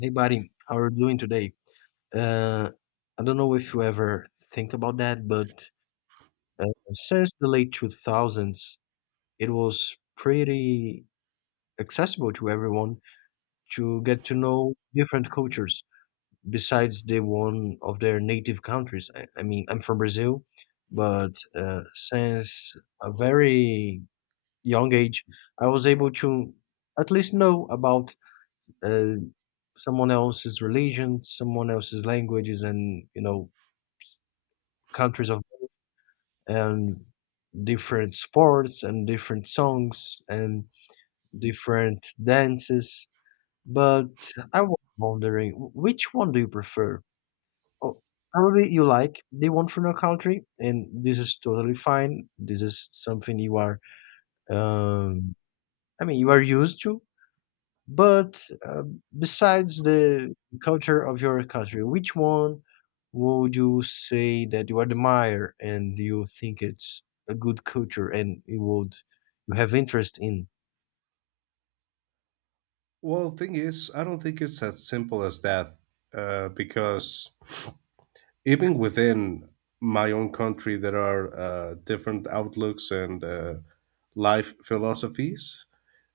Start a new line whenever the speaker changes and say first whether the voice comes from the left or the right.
left: Hey buddy, how are you doing today? Uh, I don't know if you ever think about that, but uh, since the late 2000s, it was pretty accessible to everyone to get to know different cultures besides the one of their native countries. I mean, I'm from Brazil, but since a very young age, I was able to at least know about uh, someone else's religion, someone else's languages, and countries of and different sports and different songs and different dances. But I was wondering, which one do you prefer? Oh, probably you like the one from your country, and this is totally fine. This is something you are, um, I mean, you are used to. But besides the culture of your country, which one would you say that you admire and you think it's a good culture and you would you have interest in?
right: Well, thing is, I don't think it's as simple as that, because even within my own country, there are different outlooks and life philosophies.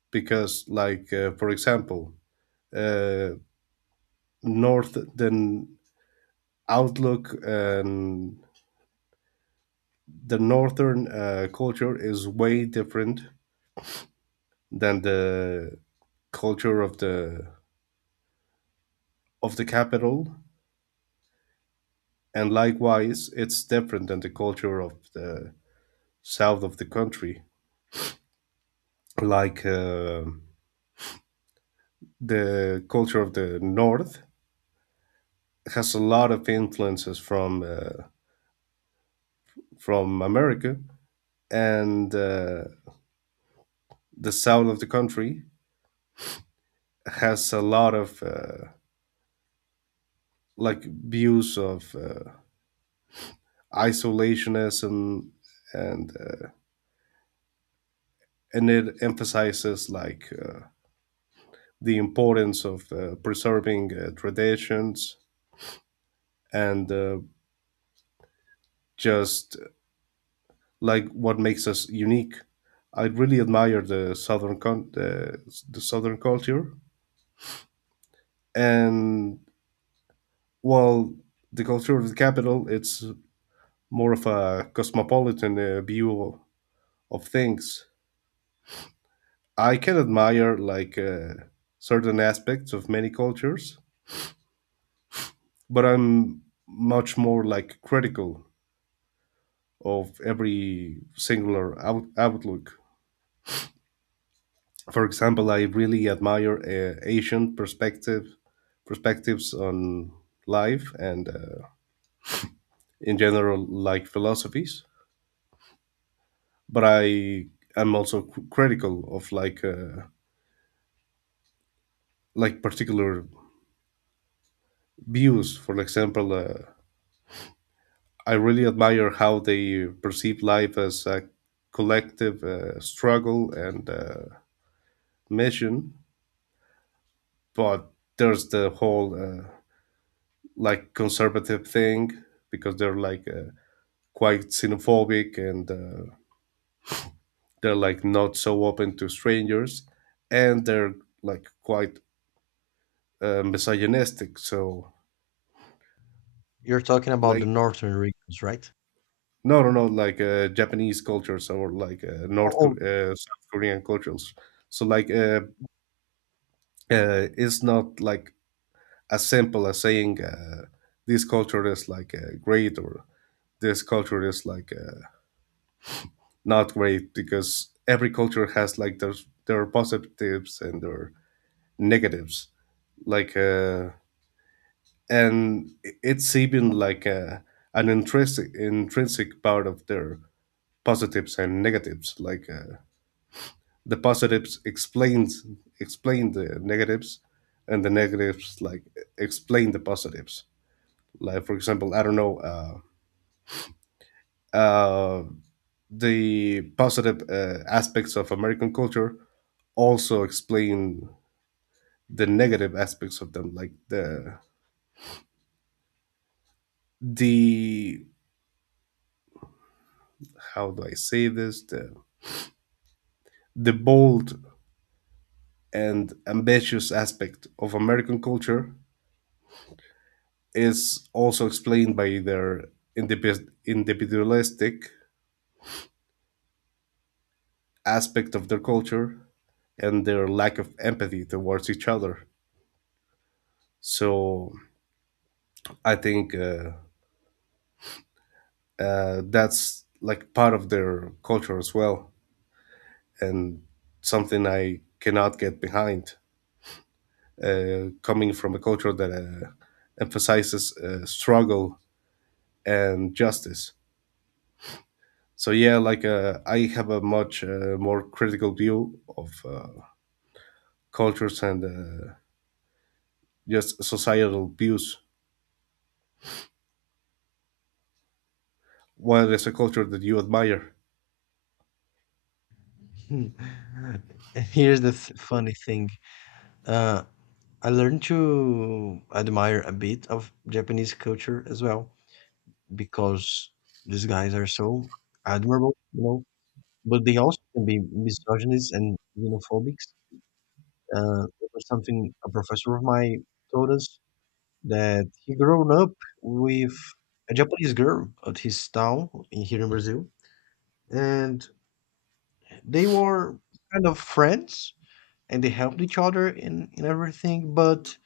right: Because, like, for example, uh, North then outlook and the northern culture is way different than the culture of the capital, and likewise, it's different than the culture of the south of the country, like the culture of the north has a lot of influences from America, and the south of the country has a lot of like views of isolationism, and and it emphasizes like the importance of preserving traditions and just like what makes us unique. I really admire the southern culture, and while the culture of the capital, it's more of a cosmopolitan view of things. I can admire like certain aspects of many cultures, but I'm much more like critical of every singular outlook. For example, I really admire Asian perspectives on life and in general like philosophies. But I am also critical of like particular views. For example, I really admire how they perceive life as a collective struggle and mission. But there's the whole like conservative thing because they're like, quite xenophobic and they're like not so open to strangers, and they're like quite misogynistic, so
left: You're talking about the
right: like
left: northern regions, right?
right: no, no, no, like Japanese cultures or like
left: Oh,
right: South Korean cultures. So like it's not like as simple as saying this culture is like great or this culture is like not great, because every culture has like their positives and their negatives, like and it's even like an intrinsic part of their positives and negatives, like the positives explain the negatives and the negatives like explain the positives. Like for example, I don't know, uh, the positive aspects of American culture also explain the negative aspects of them, like the how do I say this the bold and ambitious aspect of American culture is also explained by their individualistic aspect of their culture and their lack of empathy towards each other. So I think, that's like part of their culture as well, and something I cannot get behind. Coming from a culture that emphasizes struggle and justice. So yeah, like I have a much more critical view of cultures and just societal views. What is a culture that you admire?
left: oh. Here's the funny thing. Uh, I learned to admire a bit of Japanese culture as well because these guys are so admirable, you know. But they also can be misogynist and xenophobics. It was something a professor of mine told us that he grown up with a Japanese girl at his town here in Brazil, and they were kind of friends and they helped each other in everything. But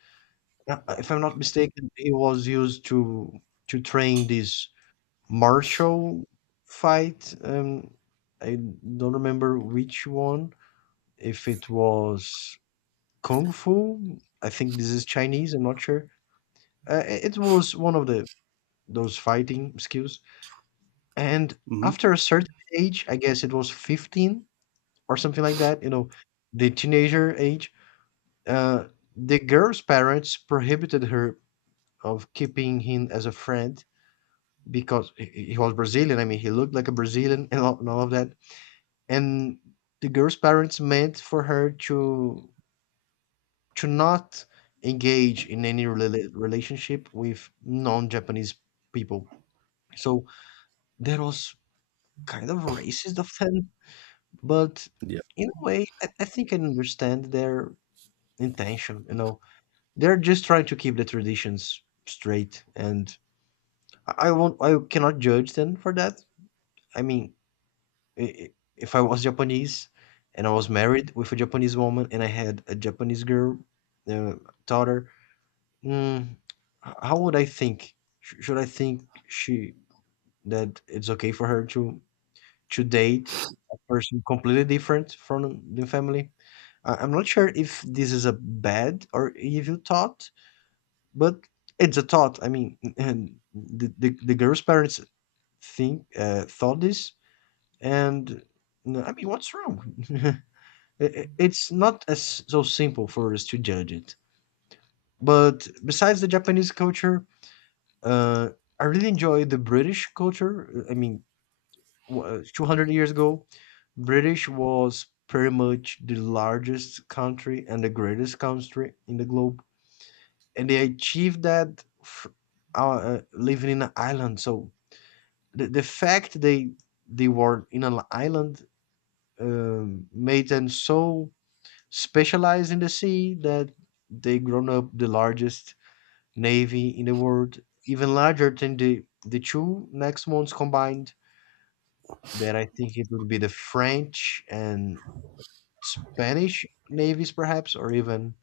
left: if I'm not mistaken, it was used to train this martial fight. I don't remember which one if it was Kung Fu, I think this is Chinese, I'm not sure. It was one of the those fighting skills. And
right: Hmm.
left: after a certain age, I guess it was 15 or something like that, you know, the teenager age, uh, the girl's parents prohibited her of keeping him as a friend because he was Brazilian. I mean, he looked like a Brazilian and all of that. And the girl's parents meant for her to not engage in any relationship with non-Japanese people. So that was kind of racist of them, but
right: Yeah.
left: in a way, I think I understand their intention. You know, they're just trying to keep the traditions straight, and I won't. I cannot judge them for that. I mean, i- i- if I was Japanese and I was married with a Japanese woman and I had a Japanese girl, uh, daughter, Mm, how would I think? Should I think she that it's okay for her to date a person completely different from the family? I'm not sure if this is a bad or evil thought, but it's a thought. I mean, and the girl's parents think thought this, and no, I mean, what's wrong? It's not as so simple for us to judge it. But besides the Japanese culture, Uh, I really enjoy the British culture. I mean, 200 years ago, British was pretty much the largest country and the greatest country in the globe, and they achieved that living in an island. So the fact they were in an island made them so specialized in the sea that they grown up the largest navy in the world, even larger than the two next ones combined. That I think it would be the French and Spanish navies, perhaps, or even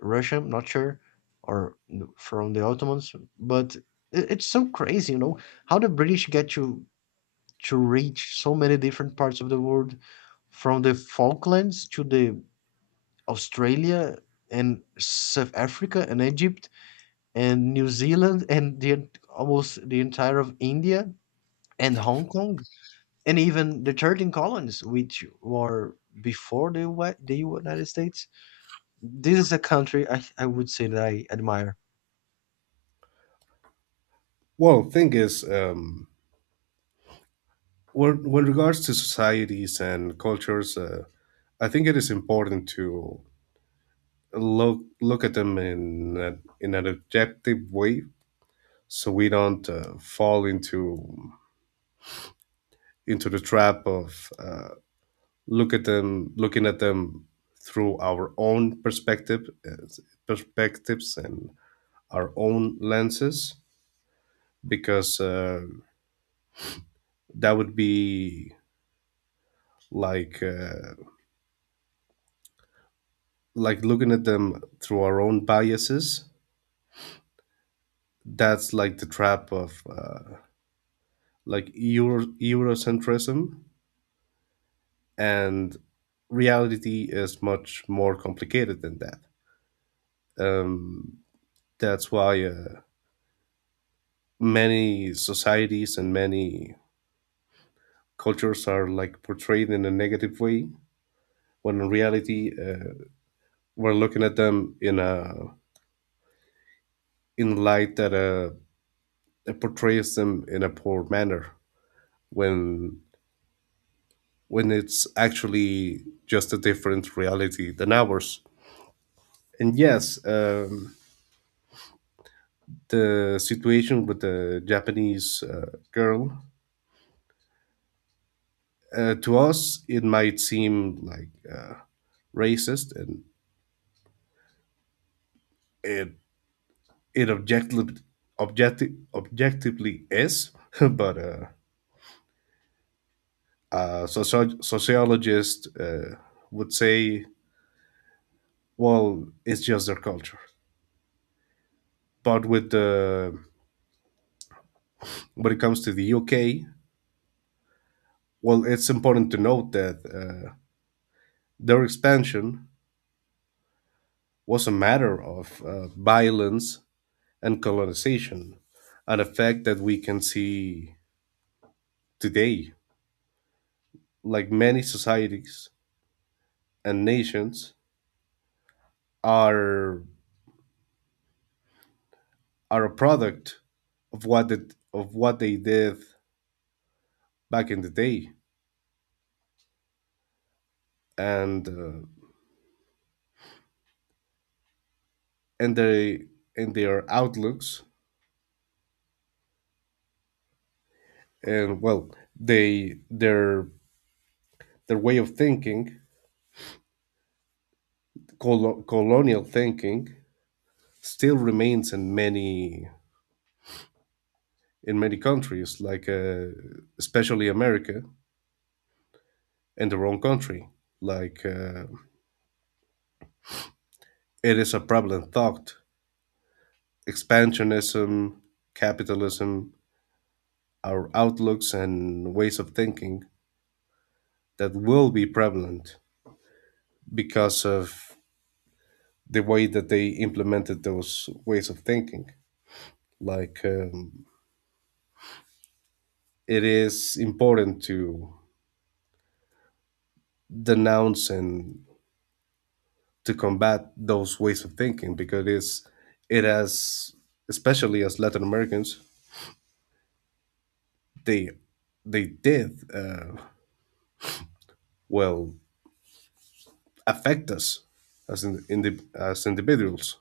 left: Russian, not sure, or from the Ottomans. But it's so crazy, you know, how the British get to reach so many different parts of the world, from the Falklands to the Australia and South Africa and Egypt and New Zealand and almost the entire of India and Hong Kong and even the 13 colonies which were before the United States. This is a country I would say that I admire.
right: Well, thing is, when regards to societies and cultures, I think it is important to look at them in an objective way, so we don't fall into the trap of looking at them through our own perspectives and our own lenses, because that would be like uh, like looking at them through our own biases. That's like the trap of like Eurocentrism, and reality is much more complicated than that. um, that's why many societies and many cultures are like portrayed in a negative way, when in reality we're looking at them in a in light that it portrays them in a poor manner, when it's actually just a different reality than ours. And yes, the situation with the Japanese girl, to us it might seem like racist, and it it objectively, objectively is, but sociologists would say, well, it's just their culture. But with the when it comes to the UK, well, it's important to note that their expansion was a matter of violence and colonization, an effect that we can see today. Like, many societies and nations are are a product of of what they did back in the day, and and they, and their outlooks, and well, they their way of thinking, colonial thinking, still remains in many countries, like especially America and their own country. Like it is a prevalent thought: expansionism, capitalism, our outlooks and ways of thinking, that will be prevalent because of the way that they implemented those ways of thinking. Like, it is important to denounce and to combat those ways of thinking, because it's, it has, especially as Latin Americans, they they did, well, affect us as in, as individuals.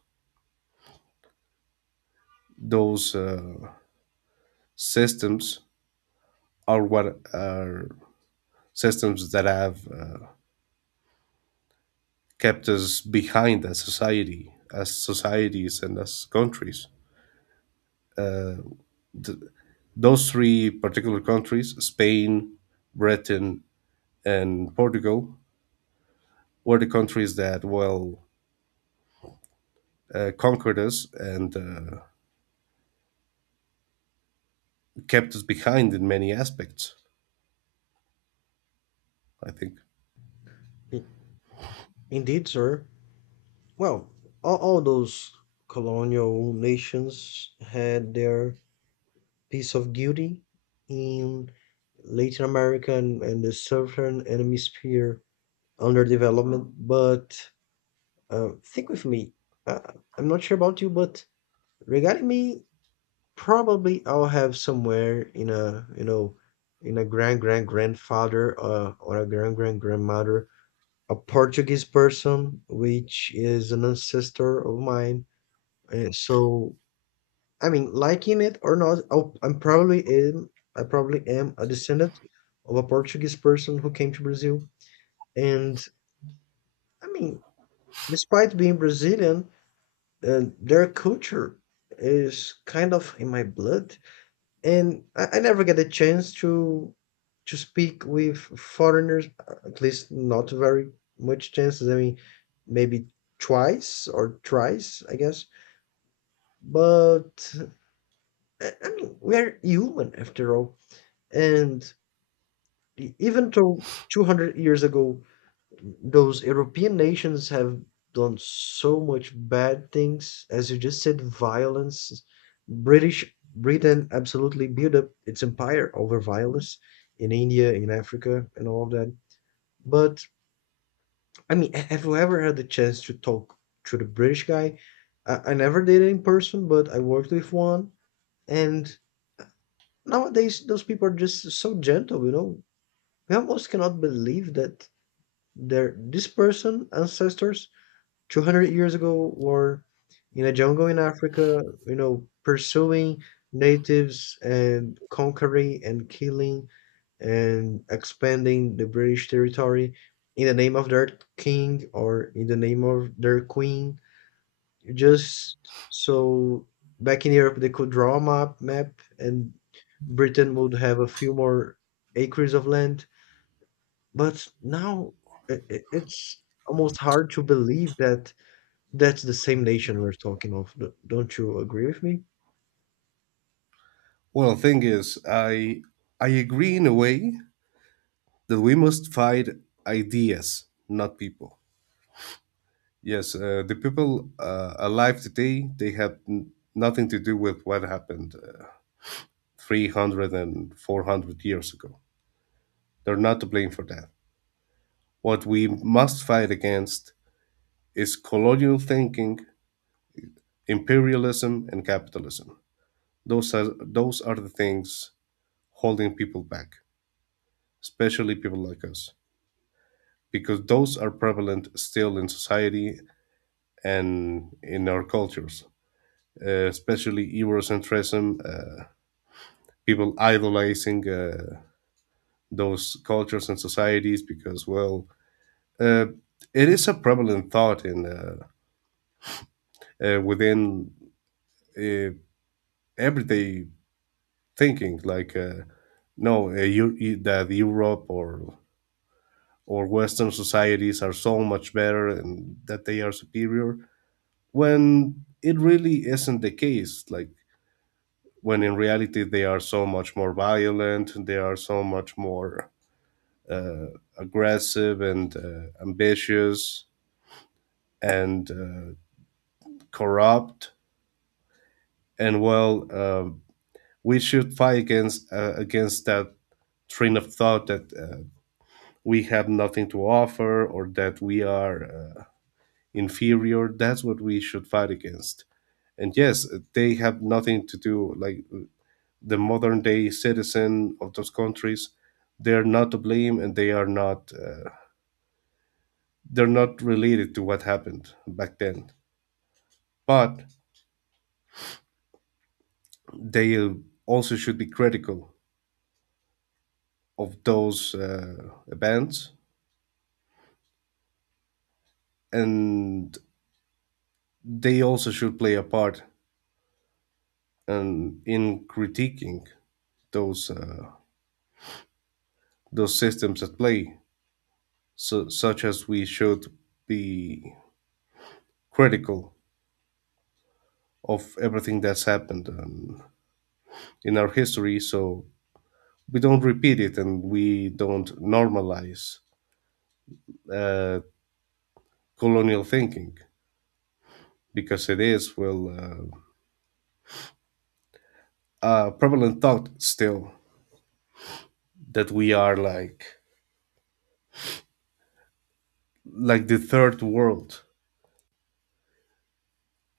right: Those systems are, what are systems that have kept us behind as society, as societies and as countries. Those three particular countries, Spain, Britain, and Portugal, were the countries that, well, conquered us and kept us behind in many aspects, I think.
left: I- Indeed, sir. Well, all those colonial nations had their piece of guilty in Latin America and the southern hemisphere under development, but think with me. Uh, I'm not sure about you, but regarding me, probably I'll have somewhere in a in a grandfather or a grandmother, a Portuguese person, which is an ancestor of mine. So I mean, liking it or not, I probably am a descendant of a Portuguese person who came to Brazil, and I mean, despite being Brazilian. And their culture is kind of in my blood and I never get a chance to speak with foreigners, at least not very much chances. I mean, maybe twice or thrice, I guess, but I mean we're human after all, and even though 200 years ago those European nations have done so much bad things, as you just said, violence. British Britain absolutely built up its empire over violence in India, in Africa, and all of that. But I mean, have you ever had the chance to talk to the British guy? I never did it in person, but I worked with one, and nowadays those people are just so gentle. You know, we almost cannot believe that their this person ancestors 200 years ago were in a jungle in Africa, you know, pursuing natives and conquering and killing and expanding the British territory in the name of their king or in the name of their queen. Just so back in Europe, they could draw a map and Britain would have a few more acres of land. But now it's almost hard to believe that that's the same nation we're talking of. Don't you agree with me?
right: Well, the thing is, I agree in a way that we must fight ideas, not people. Yes, the people alive today, they have nothing to do with what happened 300 and 400 years ago. They're not to blame for that. What we must fight against is colonial thinking, imperialism, and capitalism. Those are the things holding people back, especially people like us, because those are prevalent still in society and in our cultures, especially Eurocentrism, people idolizing those cultures and societies, because, well, Uh, it is a prevalent thought in, within uh, everyday thinking, like no, that Europe or Western societies are so much better and that they are superior, when it really isn't the case. Like, when in reality they are so much more violent, they are so much more uh, aggressive and ambitious and corrupt, and, well, we should fight against, against that train of thought that we have nothing to offer or that we are inferior. That's what we should fight against. And yes, they have nothing to do. Like, the modern day citizen of those countries, they are not to blame, and they're not related to what happened back then. But they also should be critical of those events, and they also should play a part, in critiquing those, systems at play, so, such as we should be critical of everything that's happened, in our history, so we don't repeat it and we don't normalize, uh, colonial thinking, because it is, well, a prevalent thought still, that we are like the third world.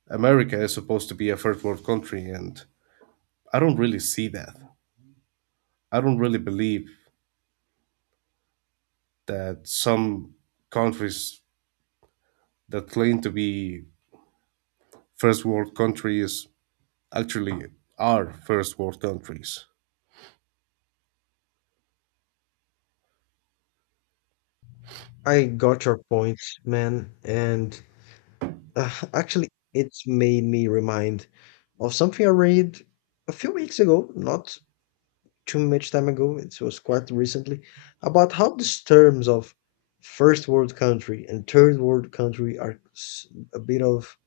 right: America is supposed to be a third world country, and I don't really see that. I don't really believe that some countries that claim to be first world countries actually are first world countries.
left: I got your point, man. And actually, it's made me remind of something I read a few weeks ago, not too much time ago, it was quite recently, about how these terms of first world country and third world country are a bit of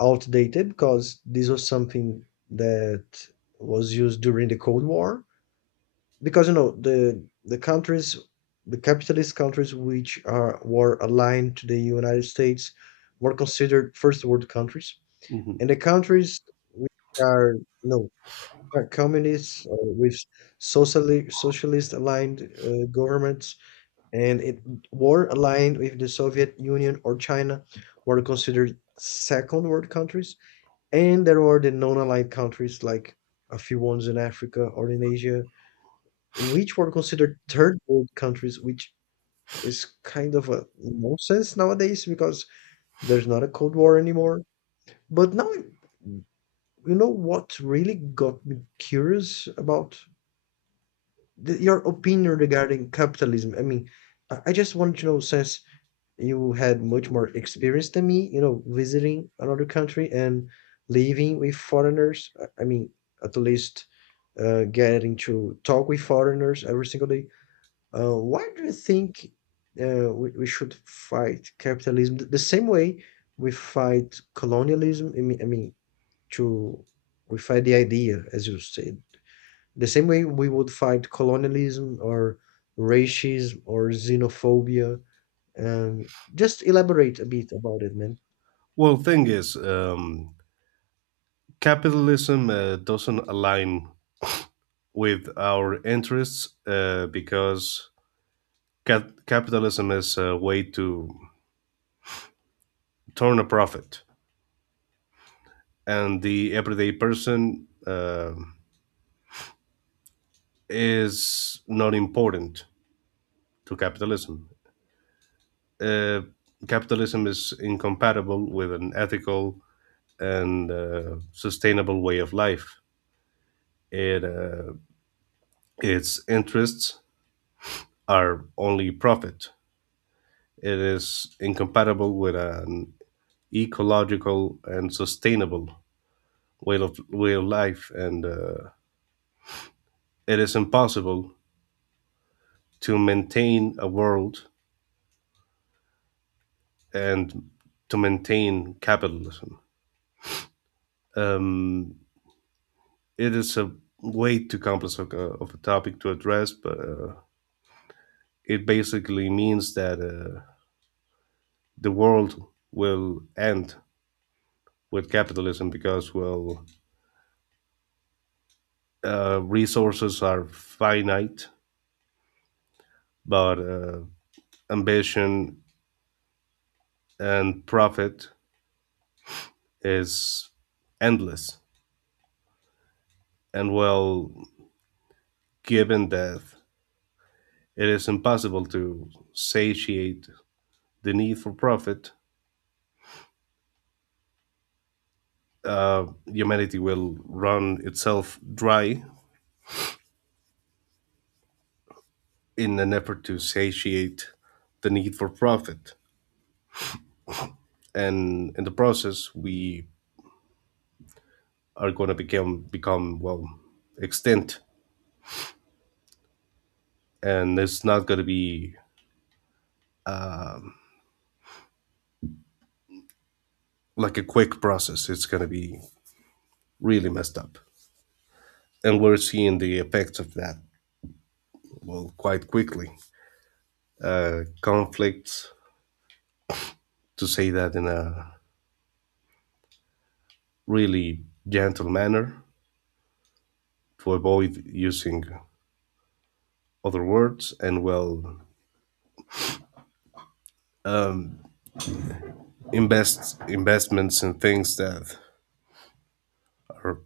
left: outdated because this was something that was used during the Cold War, because you know the countries, the capitalist countries which are were aligned to the United States were considered first world countries,
right: Hmm.
left: and the countries which are, you know, are communists or with socially socialist aligned governments, and it were aligned with the Soviet Union or China, were considered second world countries, and there were the non-aligned countries like a few ones in Africa or in Asia, which were considered third world countries, which is kind of a nonsense nowadays because there's not a Cold War anymore. But now, you know what really got me curious about your opinion regarding capitalism? I mean, I just wanted to know since you had much more experience than me, you know, visiting another country and living with foreigners. I mean, at least getting to talk with foreigners every single day. Why do you think we should fight capitalism the same way we fight colonialism? I mean, to we fight the idea, as you said, the same way we would fight colonialism or racism or xenophobia. Um, just elaborate a bit about it, man.
right: Well, thing is, capitalism doesn't align with our interests, because capitalism is a way to turn a profit, and the everyday person is not important to capitalism. Uh, capitalism is incompatible with an ethical and sustainable way of life. It, its interests are only profit. It is incompatible with an ecological and sustainable way of life, and it is impossible to maintain a world and to maintain capitalism. Um, it is a way too complex of a topic to address, but it basically means that the world will end with capitalism because, well, resources are finite, but ambition and profit is endless. And, well, given that it is impossible to satiate the need for profit, humanity will run itself dry in an effort to satiate the need for profit. And in the process, we are going to become well, extinct, and it's not going to be like a quick process. It's going to be really messed up, and we're seeing the effects of that, well, quite quickly. Conflicts, to say that in a really gentle manner, to avoid using other words, and, well, um, investments in things that are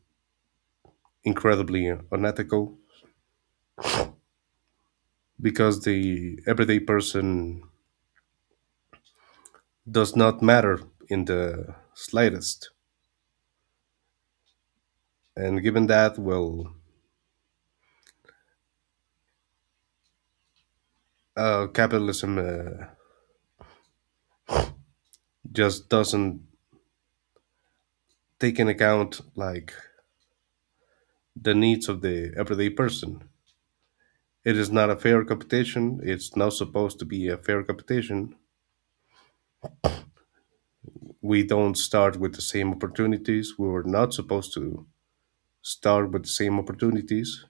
right: incredibly unethical, because the everyday person does not matter in the slightest. And given that, well, capitalism just doesn't take in account like the needs of the everyday person. It is not a fair competition. It's not supposed to be a fair competition. We don't start with the same opportunities. We were not supposed to start with the same opportunities.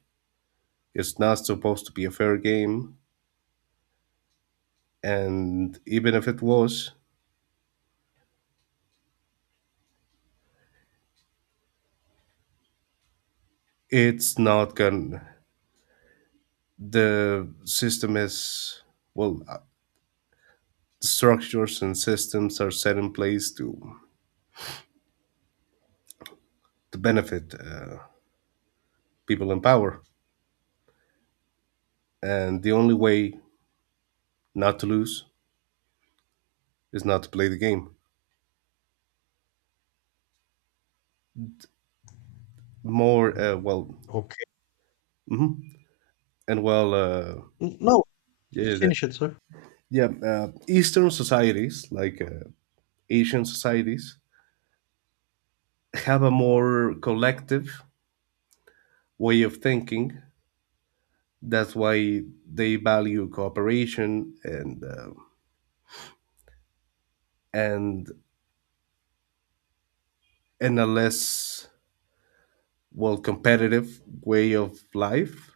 right: It's not supposed to be a fair game. And even if it was, it's not going to. The system is, well, structures and systems are set in place to benefit people in power, and the only way not to lose is not to play the game, more well.
left: Okay.
right: Mhm. And, well,
left: No,
right: yeah,
left: just
right: yeah.
left: finish it, sir.
right: Yeah, eastern societies, like Asian societies, have a more collective way of thinking. That's why they value cooperation and, and and a less, well, competitive way of life,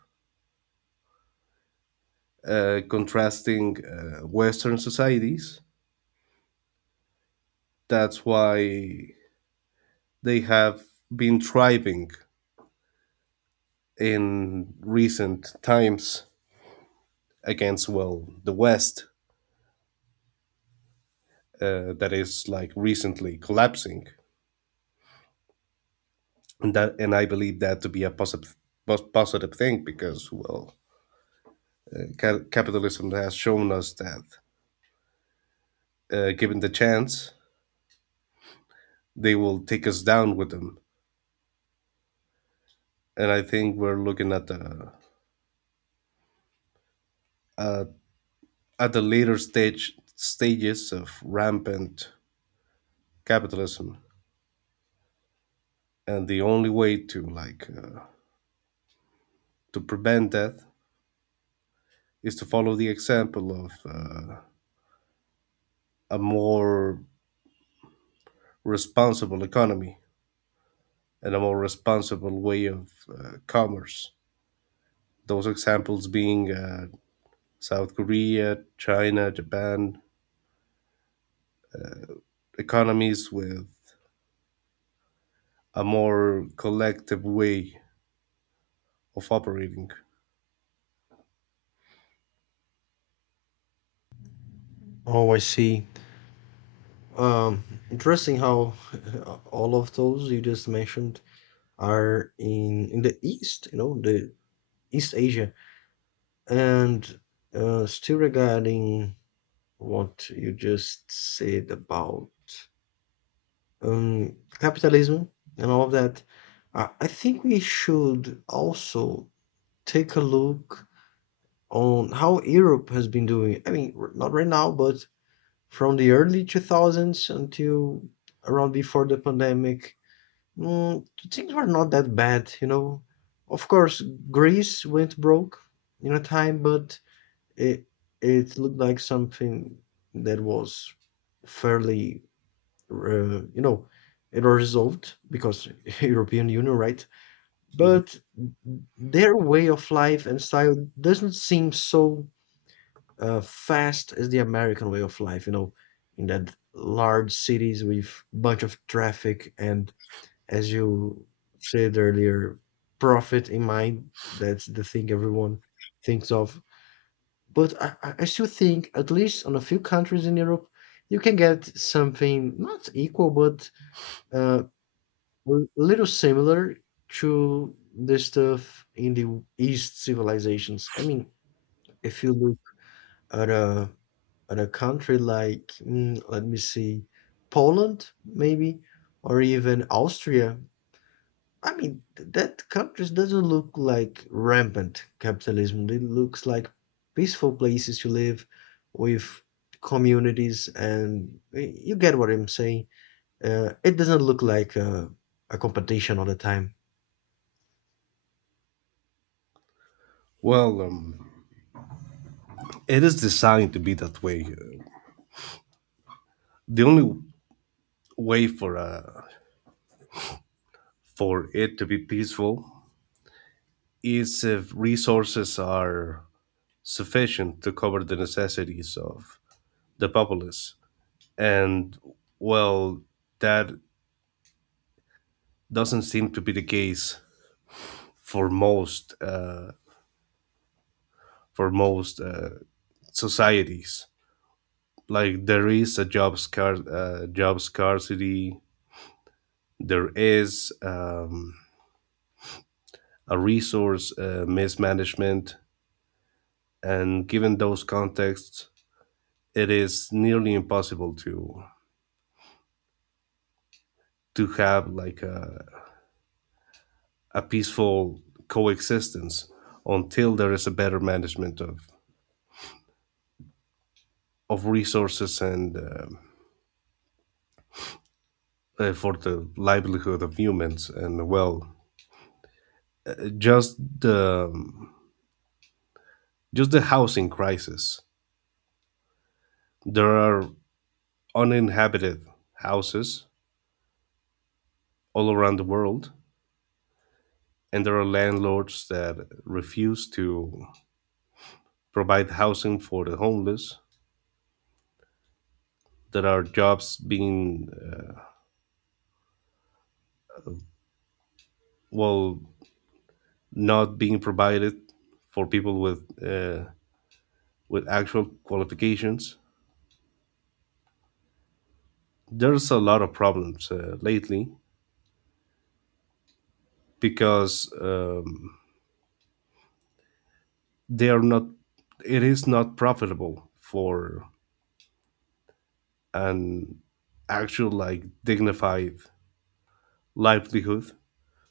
right: contrasting Western societies. That's why they have been thriving in recent times against, well, the West, that is like recently collapsing, and that and I believe that to be a positive, thing, because, well, capitalism has shown us that, given the chance, they will take us down with them. And I think we're looking at uh, the later stages of rampant capitalism, and the only way to, like, to prevent that is to follow the example of a more responsible economy and a more responsible way of, commerce, those examples being, South Korea, China, Japan, economies with a more collective way of operating.
left: Oh, I see. Um, Interesting how all of those you just mentioned are in the East, you know, the East Asia, and still regarding what you just said about capitalism and all of that, I think we should also take a look on how Europe has been doing. I mean, not right now, but from the early 2000s until around before the pandemic, mm, things were not that bad, you know. Of course, Greece went broke in a time, but it it looked like something that was fairly, you know, it was resolved because European Union, right?
right: Mhm.
left: But their way of life and style doesn't seem so fast is the American way of life, you know, in that large cities with bunch of traffic and as you said earlier, profit in mind. That's the thing everyone thinks of. But I still think, at least on a few countries in Europe, you can get something not equal, but uh, a little similar to the stuff in the East civilizations. I mean, if you look at but a country like, let me see, Poland maybe, or even Austria. I mean, that countries doesn't look like rampant capitalism. It looks like peaceful places to live with communities, and you get what I'm saying. It doesn't look like a competition all the time.
right: Well, it is designed to be that way. The only way for it to be peaceful is if resources are sufficient to cover the necessities of the populace, and, well, that doesn't seem to be the case for most societies. Like, there is a job scarcity, there is, a resource mismanagement, and given those contexts, it is nearly impossible to have like a peaceful coexistence, until there is a better management of resources and, for the livelihood of humans, and, well, just the just the housing crisis. There are uninhabited houses all around the world, and there are landlords that refuse to provide housing for the homeless. There are jobs being, well, not being provided for people with, with actual qualifications. There's a lot of problems lately, because, they are not. It is not profitable for an actual, like, dignified livelihood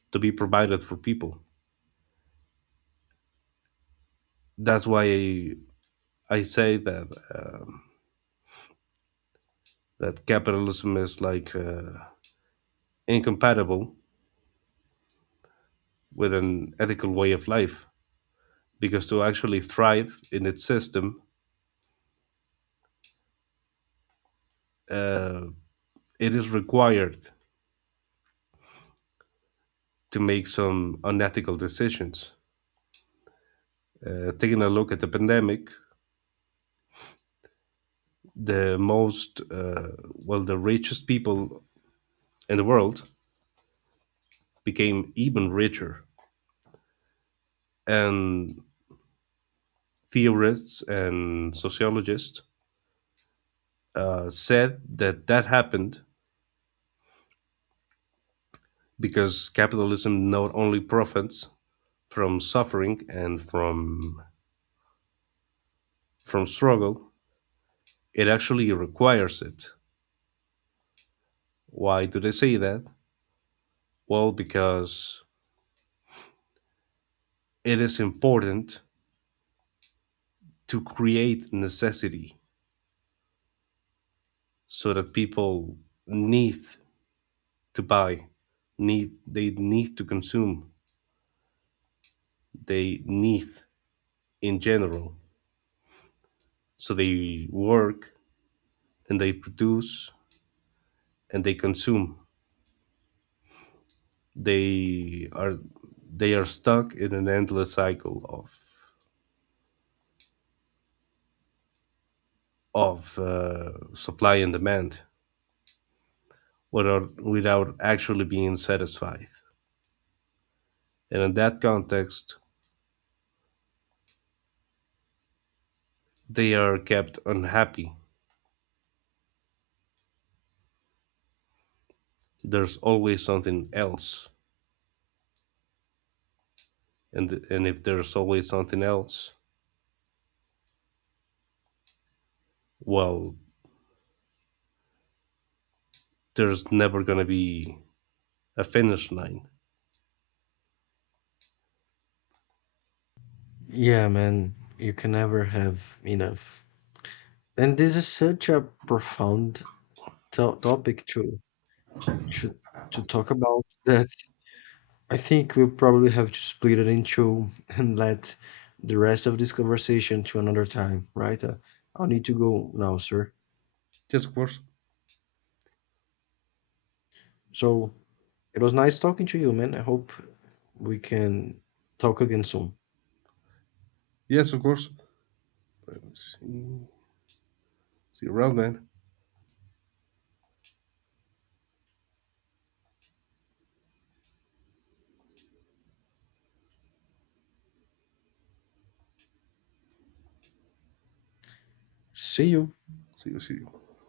right: to be provided for people. That's why I say that, um that capitalism is like incompatible with an ethical way of life, because to actually thrive in its system, uh, it is required to make some unethical decisions. Taking a look at the pandemic, the most, well, the richest people in the world became even richer, and theorists and sociologists said that that happened because capitalism not only profits from suffering and from struggle, it actually requires it. Why do they say that? Well, because it is important to create necessity, so that people need to buy, need they need to consume, they need, in general. So they work and they produce and they consume, they are they are stuck in an endless cycle of, supply and demand, without actually being satisfied, and in that context they are kept unhappy. There's always something else, and if there's always something else, well, there's never going to be a finish line.
left: Yeah, man, you can never have enough. And this is such a profound to topic to should to talk about that. I think we'll probably have to split it in two and let the rest of this conversation to another time, right? I'll need to go now, sir.
right: Yes, of course.
left: So it was nice talking to you, man. I hope we can talk again soon.
right: Yes, of course. See you around, man.
left: See you.
right: See you. See you.